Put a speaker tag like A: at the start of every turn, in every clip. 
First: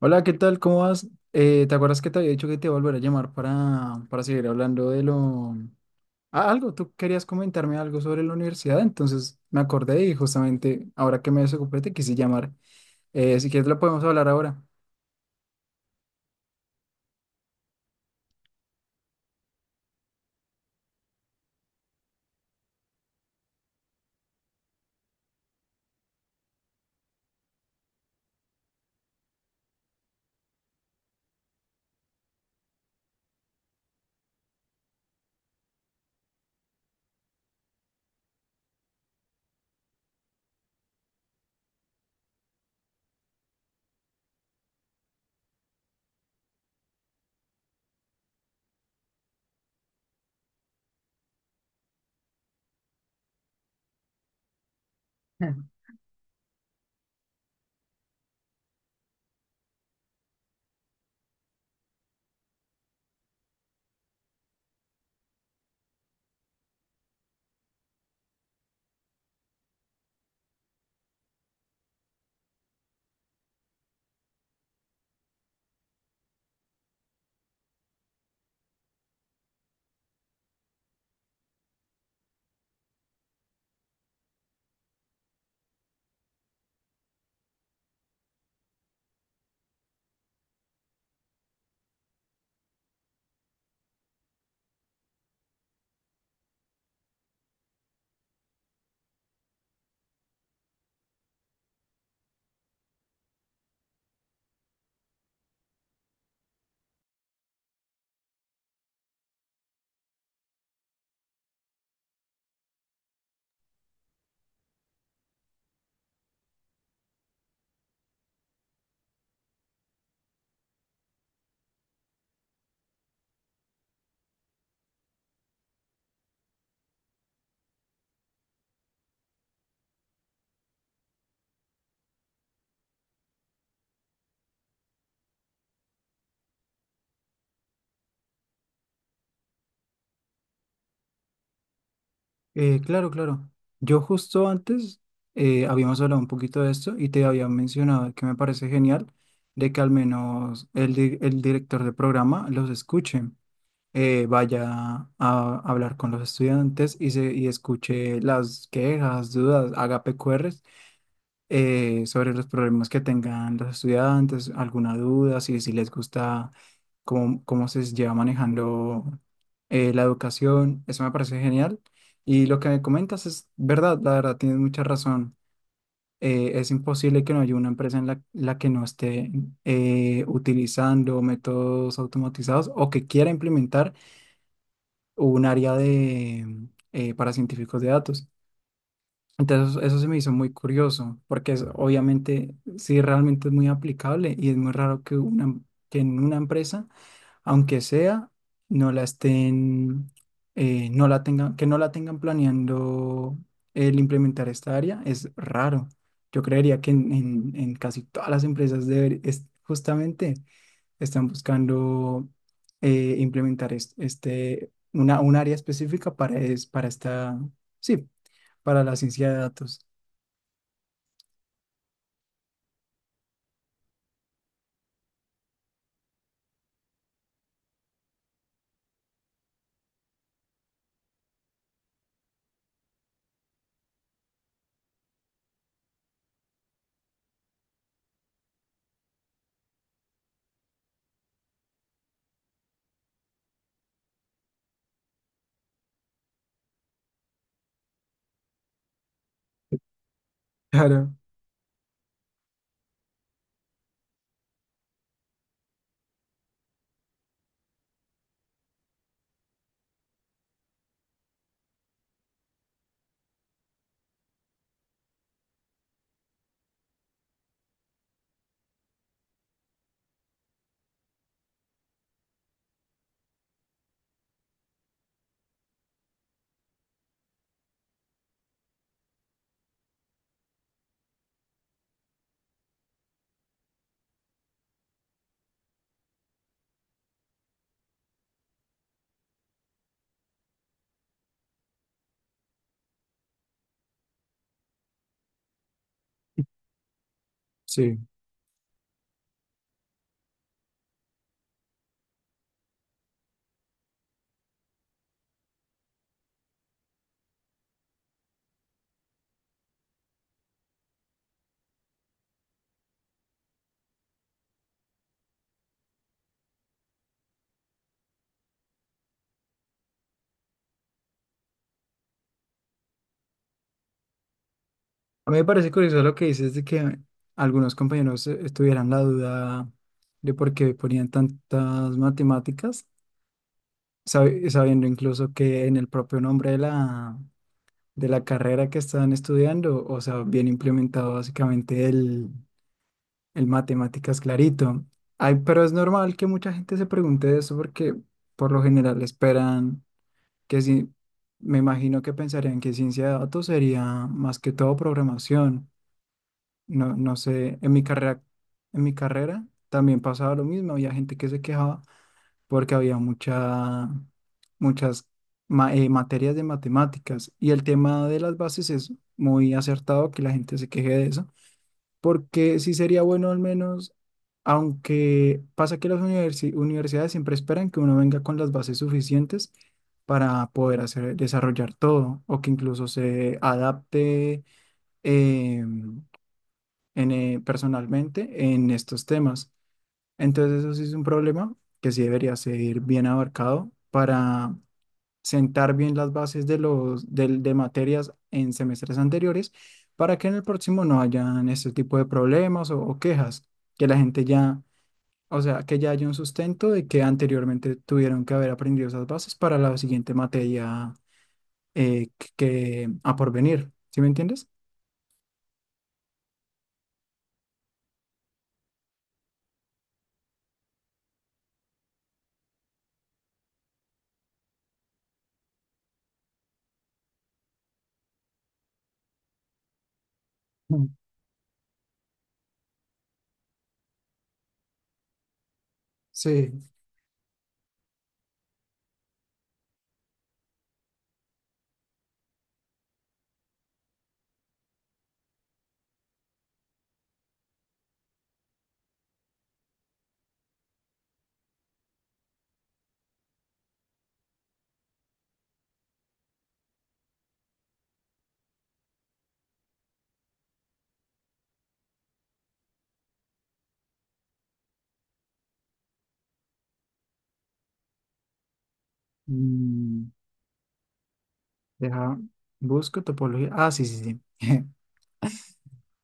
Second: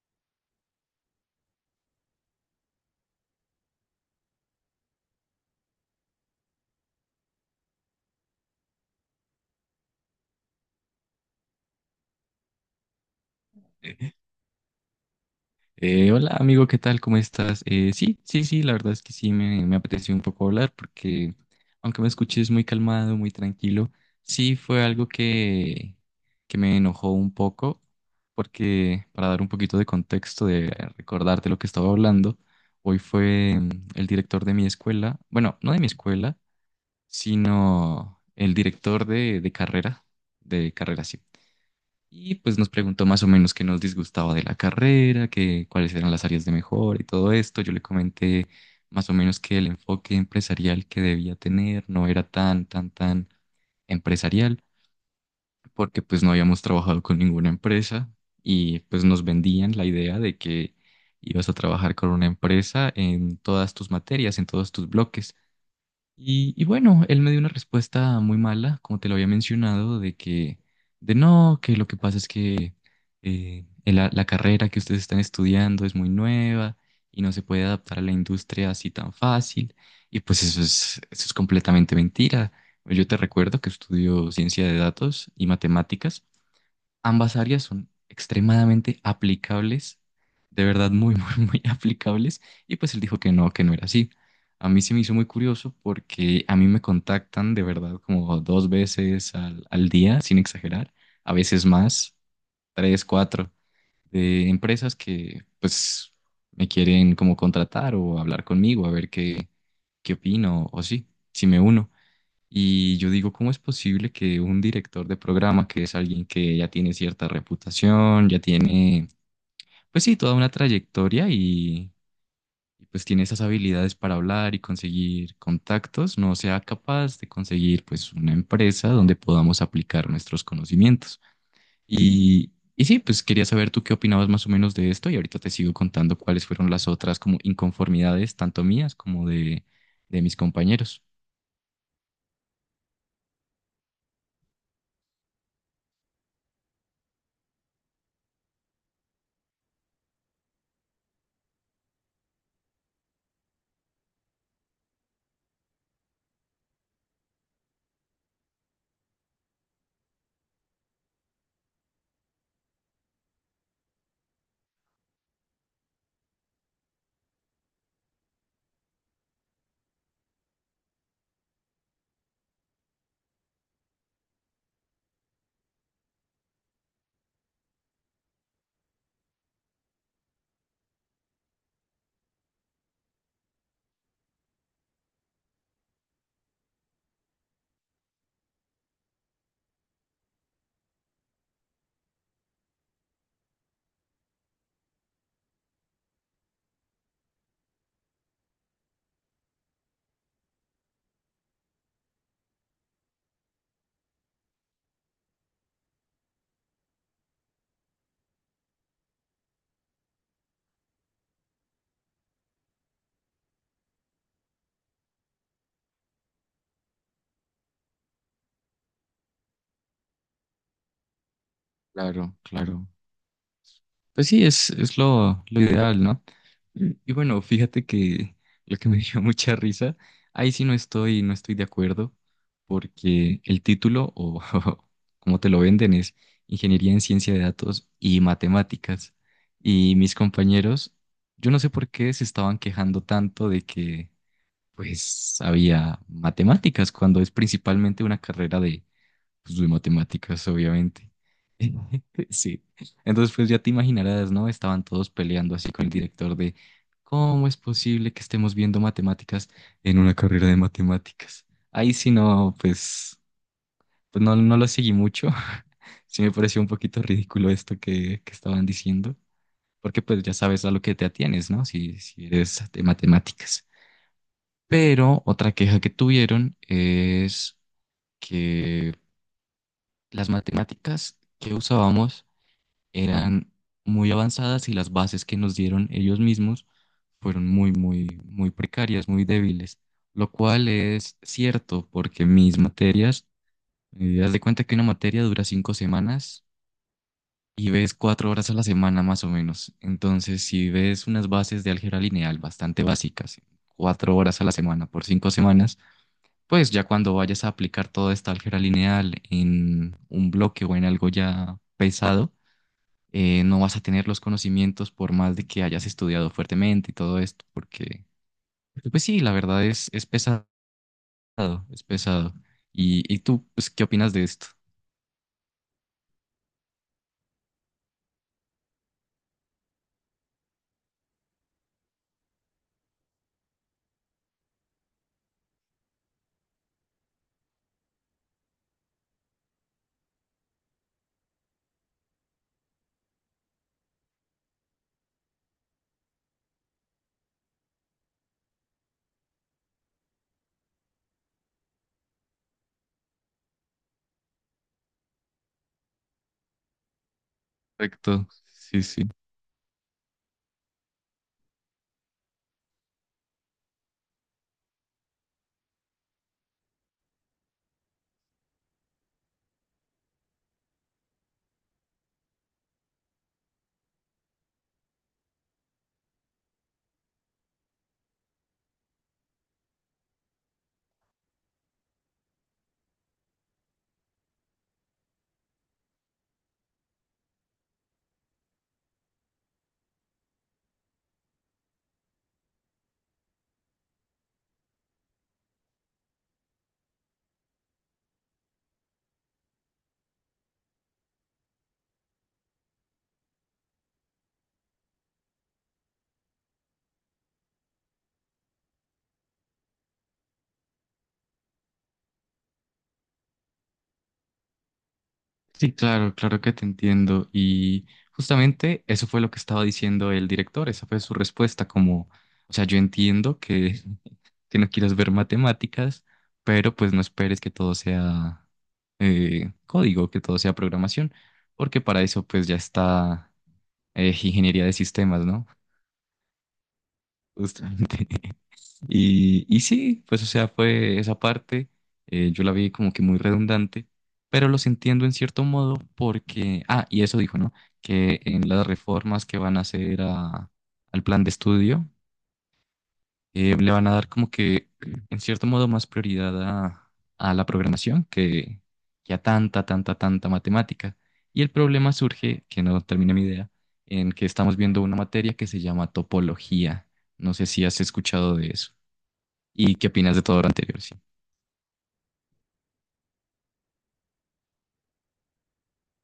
A: Hola, ¿qué tal? ¿Cómo vas? ¿Te acuerdas que te había dicho que te iba a volver a llamar para seguir hablando de lo... Ah, algo, tú querías comentarme algo sobre la universidad, entonces me acordé y justamente ahora que me desocupé te quise llamar. Si quieres lo podemos hablar ahora.
B: Hola amigo, ¿qué tal? ¿Cómo estás? Sí, sí, sí, la verdad es que sí me apeteció un poco hablar porque aunque me escuches muy calmado, muy tranquilo, sí fue algo que me enojó un poco porque para dar un poquito de contexto, de recordarte lo que estaba hablando, hoy fue el director de mi escuela, bueno, no de mi escuela, sino el director de carrera, de carrera, sí. Y pues nos preguntó más o menos qué nos disgustaba de la carrera, cuáles eran las áreas de mejora y todo esto. Yo le comenté más o menos que el enfoque empresarial que debía tener no era tan, tan, tan empresarial,
A: Mm.
B: porque pues no habíamos trabajado con ninguna empresa y pues nos vendían la idea de que ibas a trabajar con una empresa en todas tus materias, en todos tus bloques. Y bueno, él me dio una respuesta muy mala, como te lo había mencionado, de que, de no, que lo que pasa es que la carrera que ustedes están estudiando es muy nueva y no se puede adaptar a la industria así tan fácil. Y pues eso es completamente mentira. Yo te recuerdo que estudio ciencia de datos y matemáticas. Ambas áreas son extremadamente aplicables, de verdad muy, muy, muy aplicables, y pues él dijo que no era así. A mí se me hizo muy curioso porque a mí me contactan de verdad como dos veces al día, sin exagerar, a veces más, tres, cuatro, de empresas que pues me quieren como contratar o hablar conmigo, a ver qué opino o sí, si me uno. Y yo digo, ¿cómo es posible que un director de programa, que es alguien que ya tiene cierta reputación, ya tiene, pues sí, toda una trayectoria y pues tiene esas habilidades para hablar y conseguir contactos, no sea capaz de conseguir pues una empresa donde podamos aplicar nuestros conocimientos? Y sí, pues quería saber tú qué opinabas más o menos de esto y ahorita te sigo contando cuáles fueron las otras como inconformidades, tanto mías como de mis compañeros.
A: Claro, claro. Yo justo antes habíamos hablado un poquito de esto y te había mencionado que me parece genial de que al menos el director de programa los escuche. Vaya a hablar con los estudiantes y escuche las quejas, dudas, haga PQRs, sobre los problemas que tengan los estudiantes, alguna duda, si les gusta cómo se lleva manejando la educación. Eso me parece genial. Y lo que me comentas es verdad, la verdad, tienes mucha razón. Es imposible que no haya una empresa en la que no esté utilizando métodos automatizados o que quiera implementar o un área de, para científicos de datos. Entonces eso se me hizo muy curioso, porque es, obviamente sí realmente es muy aplicable y es muy raro que en una empresa, aunque sea, no la no la tengan, que no la tengan planeando el implementar esta área, es raro. Yo creería que en casi todas las empresas es justamente están buscando implementar un área específica para esta, sí, para la ciencia de datos.
B: Claro, claro. Pues sí, es lo ideal, ¿no? Y bueno, fíjate que lo que me dio mucha risa, ahí sí no estoy de acuerdo, porque el título, o como te lo venden, es Ingeniería en Ciencia de Datos y Matemáticas. Y mis compañeros, yo no sé por qué se estaban quejando tanto de que, pues, había matemáticas, cuando es principalmente una carrera de pues de matemáticas, obviamente.
A: Claro,
B: Sí. Entonces, pues ya te imaginarás, ¿no? Estaban todos peleando así con el director de ¿cómo es posible que estemos viendo matemáticas en una carrera de matemáticas? Ahí sí no, pues no lo seguí mucho. Sí me pareció un poquito ridículo esto que estaban diciendo, porque pues ya sabes a lo que te atienes, ¿no? Si eres de matemáticas. Pero otra queja que tuvieron es que las matemáticas que usábamos eran muy avanzadas y las bases que nos dieron ellos mismos fueron muy, muy, muy precarias, muy débiles, lo cual es cierto porque mis materias, haz de cuenta que una materia dura 5 semanas y ves
A: sí.
B: 4 horas a la semana más o menos. Entonces, si ves unas bases de álgebra lineal bastante básicas, 4 horas a la semana por 5 semanas, pues ya cuando vayas a aplicar toda esta álgebra lineal en un bloque o en algo ya pesado, no vas a tener los conocimientos por más de que hayas estudiado fuertemente y todo esto, porque, pues sí, la verdad es pesado, es pesado. ¿¿Y tú, pues, qué opinas de esto?
A: A mí me parece curioso lo que dices de que algunos compañeros tuvieran la duda de por qué ponían tantas matemáticas, sabiendo incluso que en el propio nombre de de la carrera que están estudiando, o sea, viene implementado básicamente el matemáticas, clarito. Ay, pero es normal que mucha gente se pregunte eso porque por lo general esperan que si, me imagino que pensarían que ciencia de datos sería más que todo programación. No, no sé,
B: Correcto, sí,
A: en mi
B: sí.
A: carrera también pasaba lo mismo. Había gente que se quejaba porque había muchas materias de matemáticas, y el tema de las bases es muy acertado que la gente se queje de eso porque sí sería bueno al menos, aunque pasa que las universidades siempre esperan que uno venga con las bases suficientes para poder hacer, desarrollar todo o que incluso se adapte, eh, personalmente, en estos temas. Entonces eso sí es un problema que sí debería ser bien abarcado para sentar bien las bases de materias en semestres anteriores, para que en el próximo no hayan este tipo de problemas o quejas, que la gente ya, o sea, que ya haya un sustento de que anteriormente tuvieron que haber aprendido esas bases para la siguiente materia, que a porvenir, ¿sí me entiendes?
B: Sí, claro, claro que te entiendo. Y justamente eso fue lo que estaba diciendo el director, esa fue su respuesta, como, o sea, yo entiendo que no quieras ver matemáticas, pero pues no esperes que todo sea código, que todo sea
A: Mm.
B: programación, porque para eso pues ya está ingeniería de sistemas, ¿no?
A: Sí.
B: Justamente. Y sí, pues o sea, fue esa parte, yo la vi como que muy redundante, pero los entiendo en cierto modo porque, ah, y eso dijo, ¿no? Que en las reformas que van a hacer al plan de estudio, le van a dar como que, en cierto modo, más prioridad a la programación que a tanta, tanta, tanta matemática. Y el problema surge, que no termina mi idea, en que estamos viendo una materia que se llama topología. No sé si has escuchado de eso. ¿Y qué
A: Mm,
B: opinas de todo lo anterior? Sí.
A: deja, busco topología. Ah, sí, sí, sí.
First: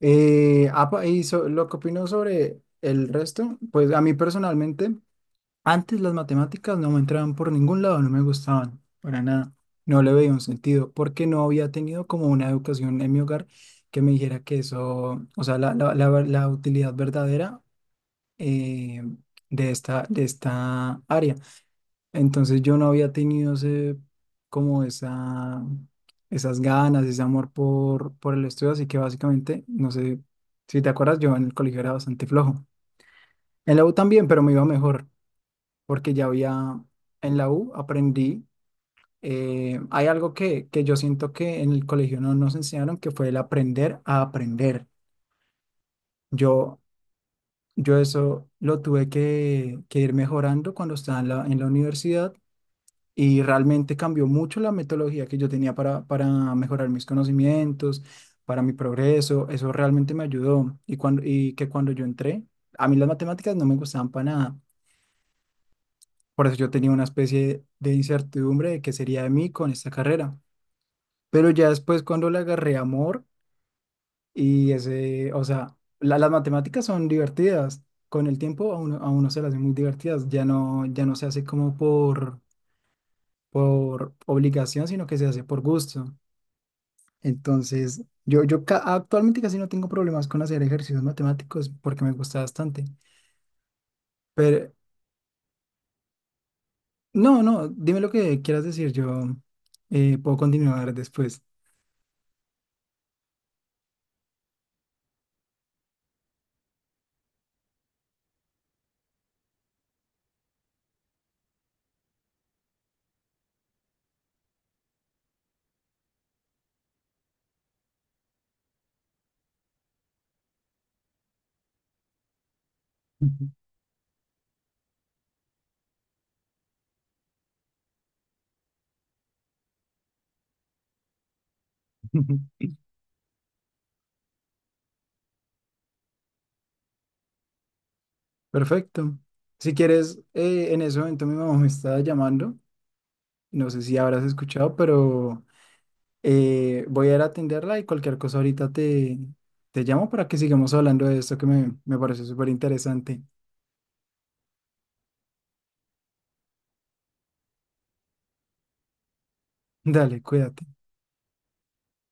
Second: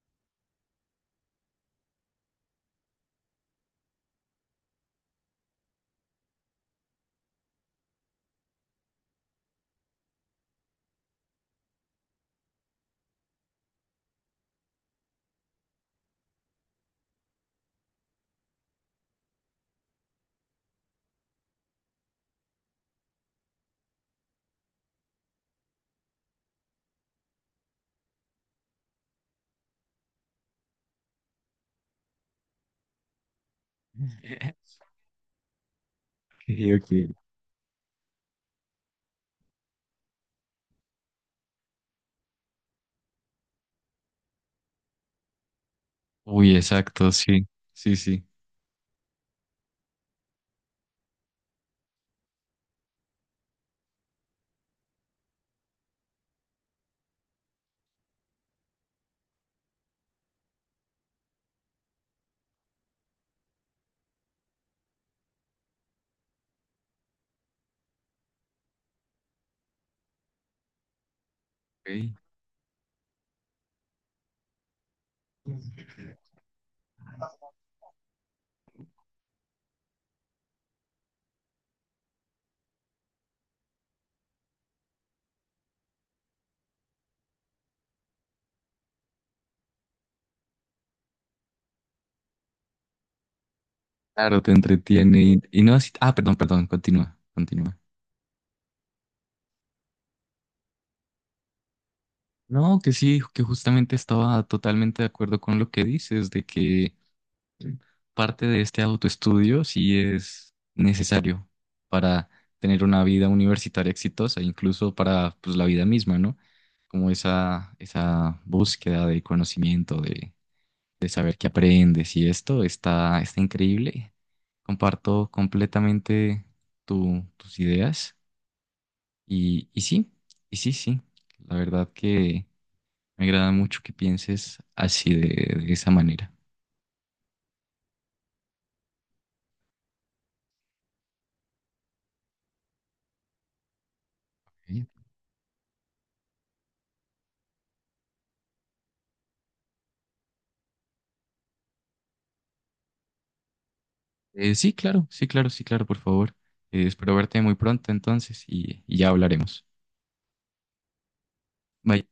A: Lo que opino sobre el resto, pues a mí personalmente, antes las matemáticas no me entraban por ningún lado, no me gustaban, para nada. No le veía un sentido, porque no había tenido como una educación en mi hogar que me dijera que eso, o sea, la utilidad verdadera eh, de de esta área. Entonces yo no había tenido ese, como esa, esas ganas, ese amor por el estudio, así que básicamente, no sé si te acuerdas, yo en el colegio era bastante flojo. En la U también, pero me iba mejor porque ya
B: Ok,
A: había,
B: ok.
A: en la U aprendí. Hay algo que yo siento que en el colegio no nos enseñaron, que fue el aprender a aprender.
B: Uy,
A: Yo,
B: exacto, sí, sí,
A: yo
B: sí.
A: eso lo tuve que ir mejorando cuando estaba en en la universidad, y realmente cambió mucho la metodología que yo tenía para mejorar mis conocimientos, para mi progreso. Eso realmente me ayudó. Y, cuando, y que cuando yo entré, a mí las matemáticas no me gustaban para nada. Por eso yo tenía una especie de incertidumbre de qué sería de mí con esta carrera. Pero ya después
B: Ok.
A: cuando le agarré amor y ese, o sea, las matemáticas son divertidas. Con el tiempo a a uno se las hace muy divertidas. Ya no, ya no se hace como por obligación, sino que se hace por gusto. Entonces, actualmente casi no tengo problemas con hacer ejercicios matemáticos porque me gusta bastante.
B: Claro, te
A: Pero
B: entretiene y no así-. Ah, perdón, perdón, continúa,
A: no, no,
B: continúa.
A: dime lo que quieras decir. Yo puedo continuar después.
B: No, que sí, que justamente estaba totalmente de acuerdo con lo que dices, de que parte de este autoestudio sí es necesario para tener una vida universitaria exitosa, incluso para pues, la vida misma, ¿no? Como esa búsqueda de conocimiento, de saber qué aprendes y esto está increíble. Comparto completamente tus ideas y sí, y sí, sí. La verdad que me agrada mucho que pienses así de esa manera.
A: Perfecto. Si quieres, en ese momento mi mamá me está llamando. No sé si habrás escuchado,
B: ¿Ok?
A: pero voy a ir a atenderla y cualquier cosa ahorita te llamo para que sigamos hablando de esto que me parece súper interesante.
B: Sí, claro, sí, claro, sí, claro, por favor. Espero verte muy pronto entonces y ya hablaremos.
A: Dale, cuídate.
B: Bye.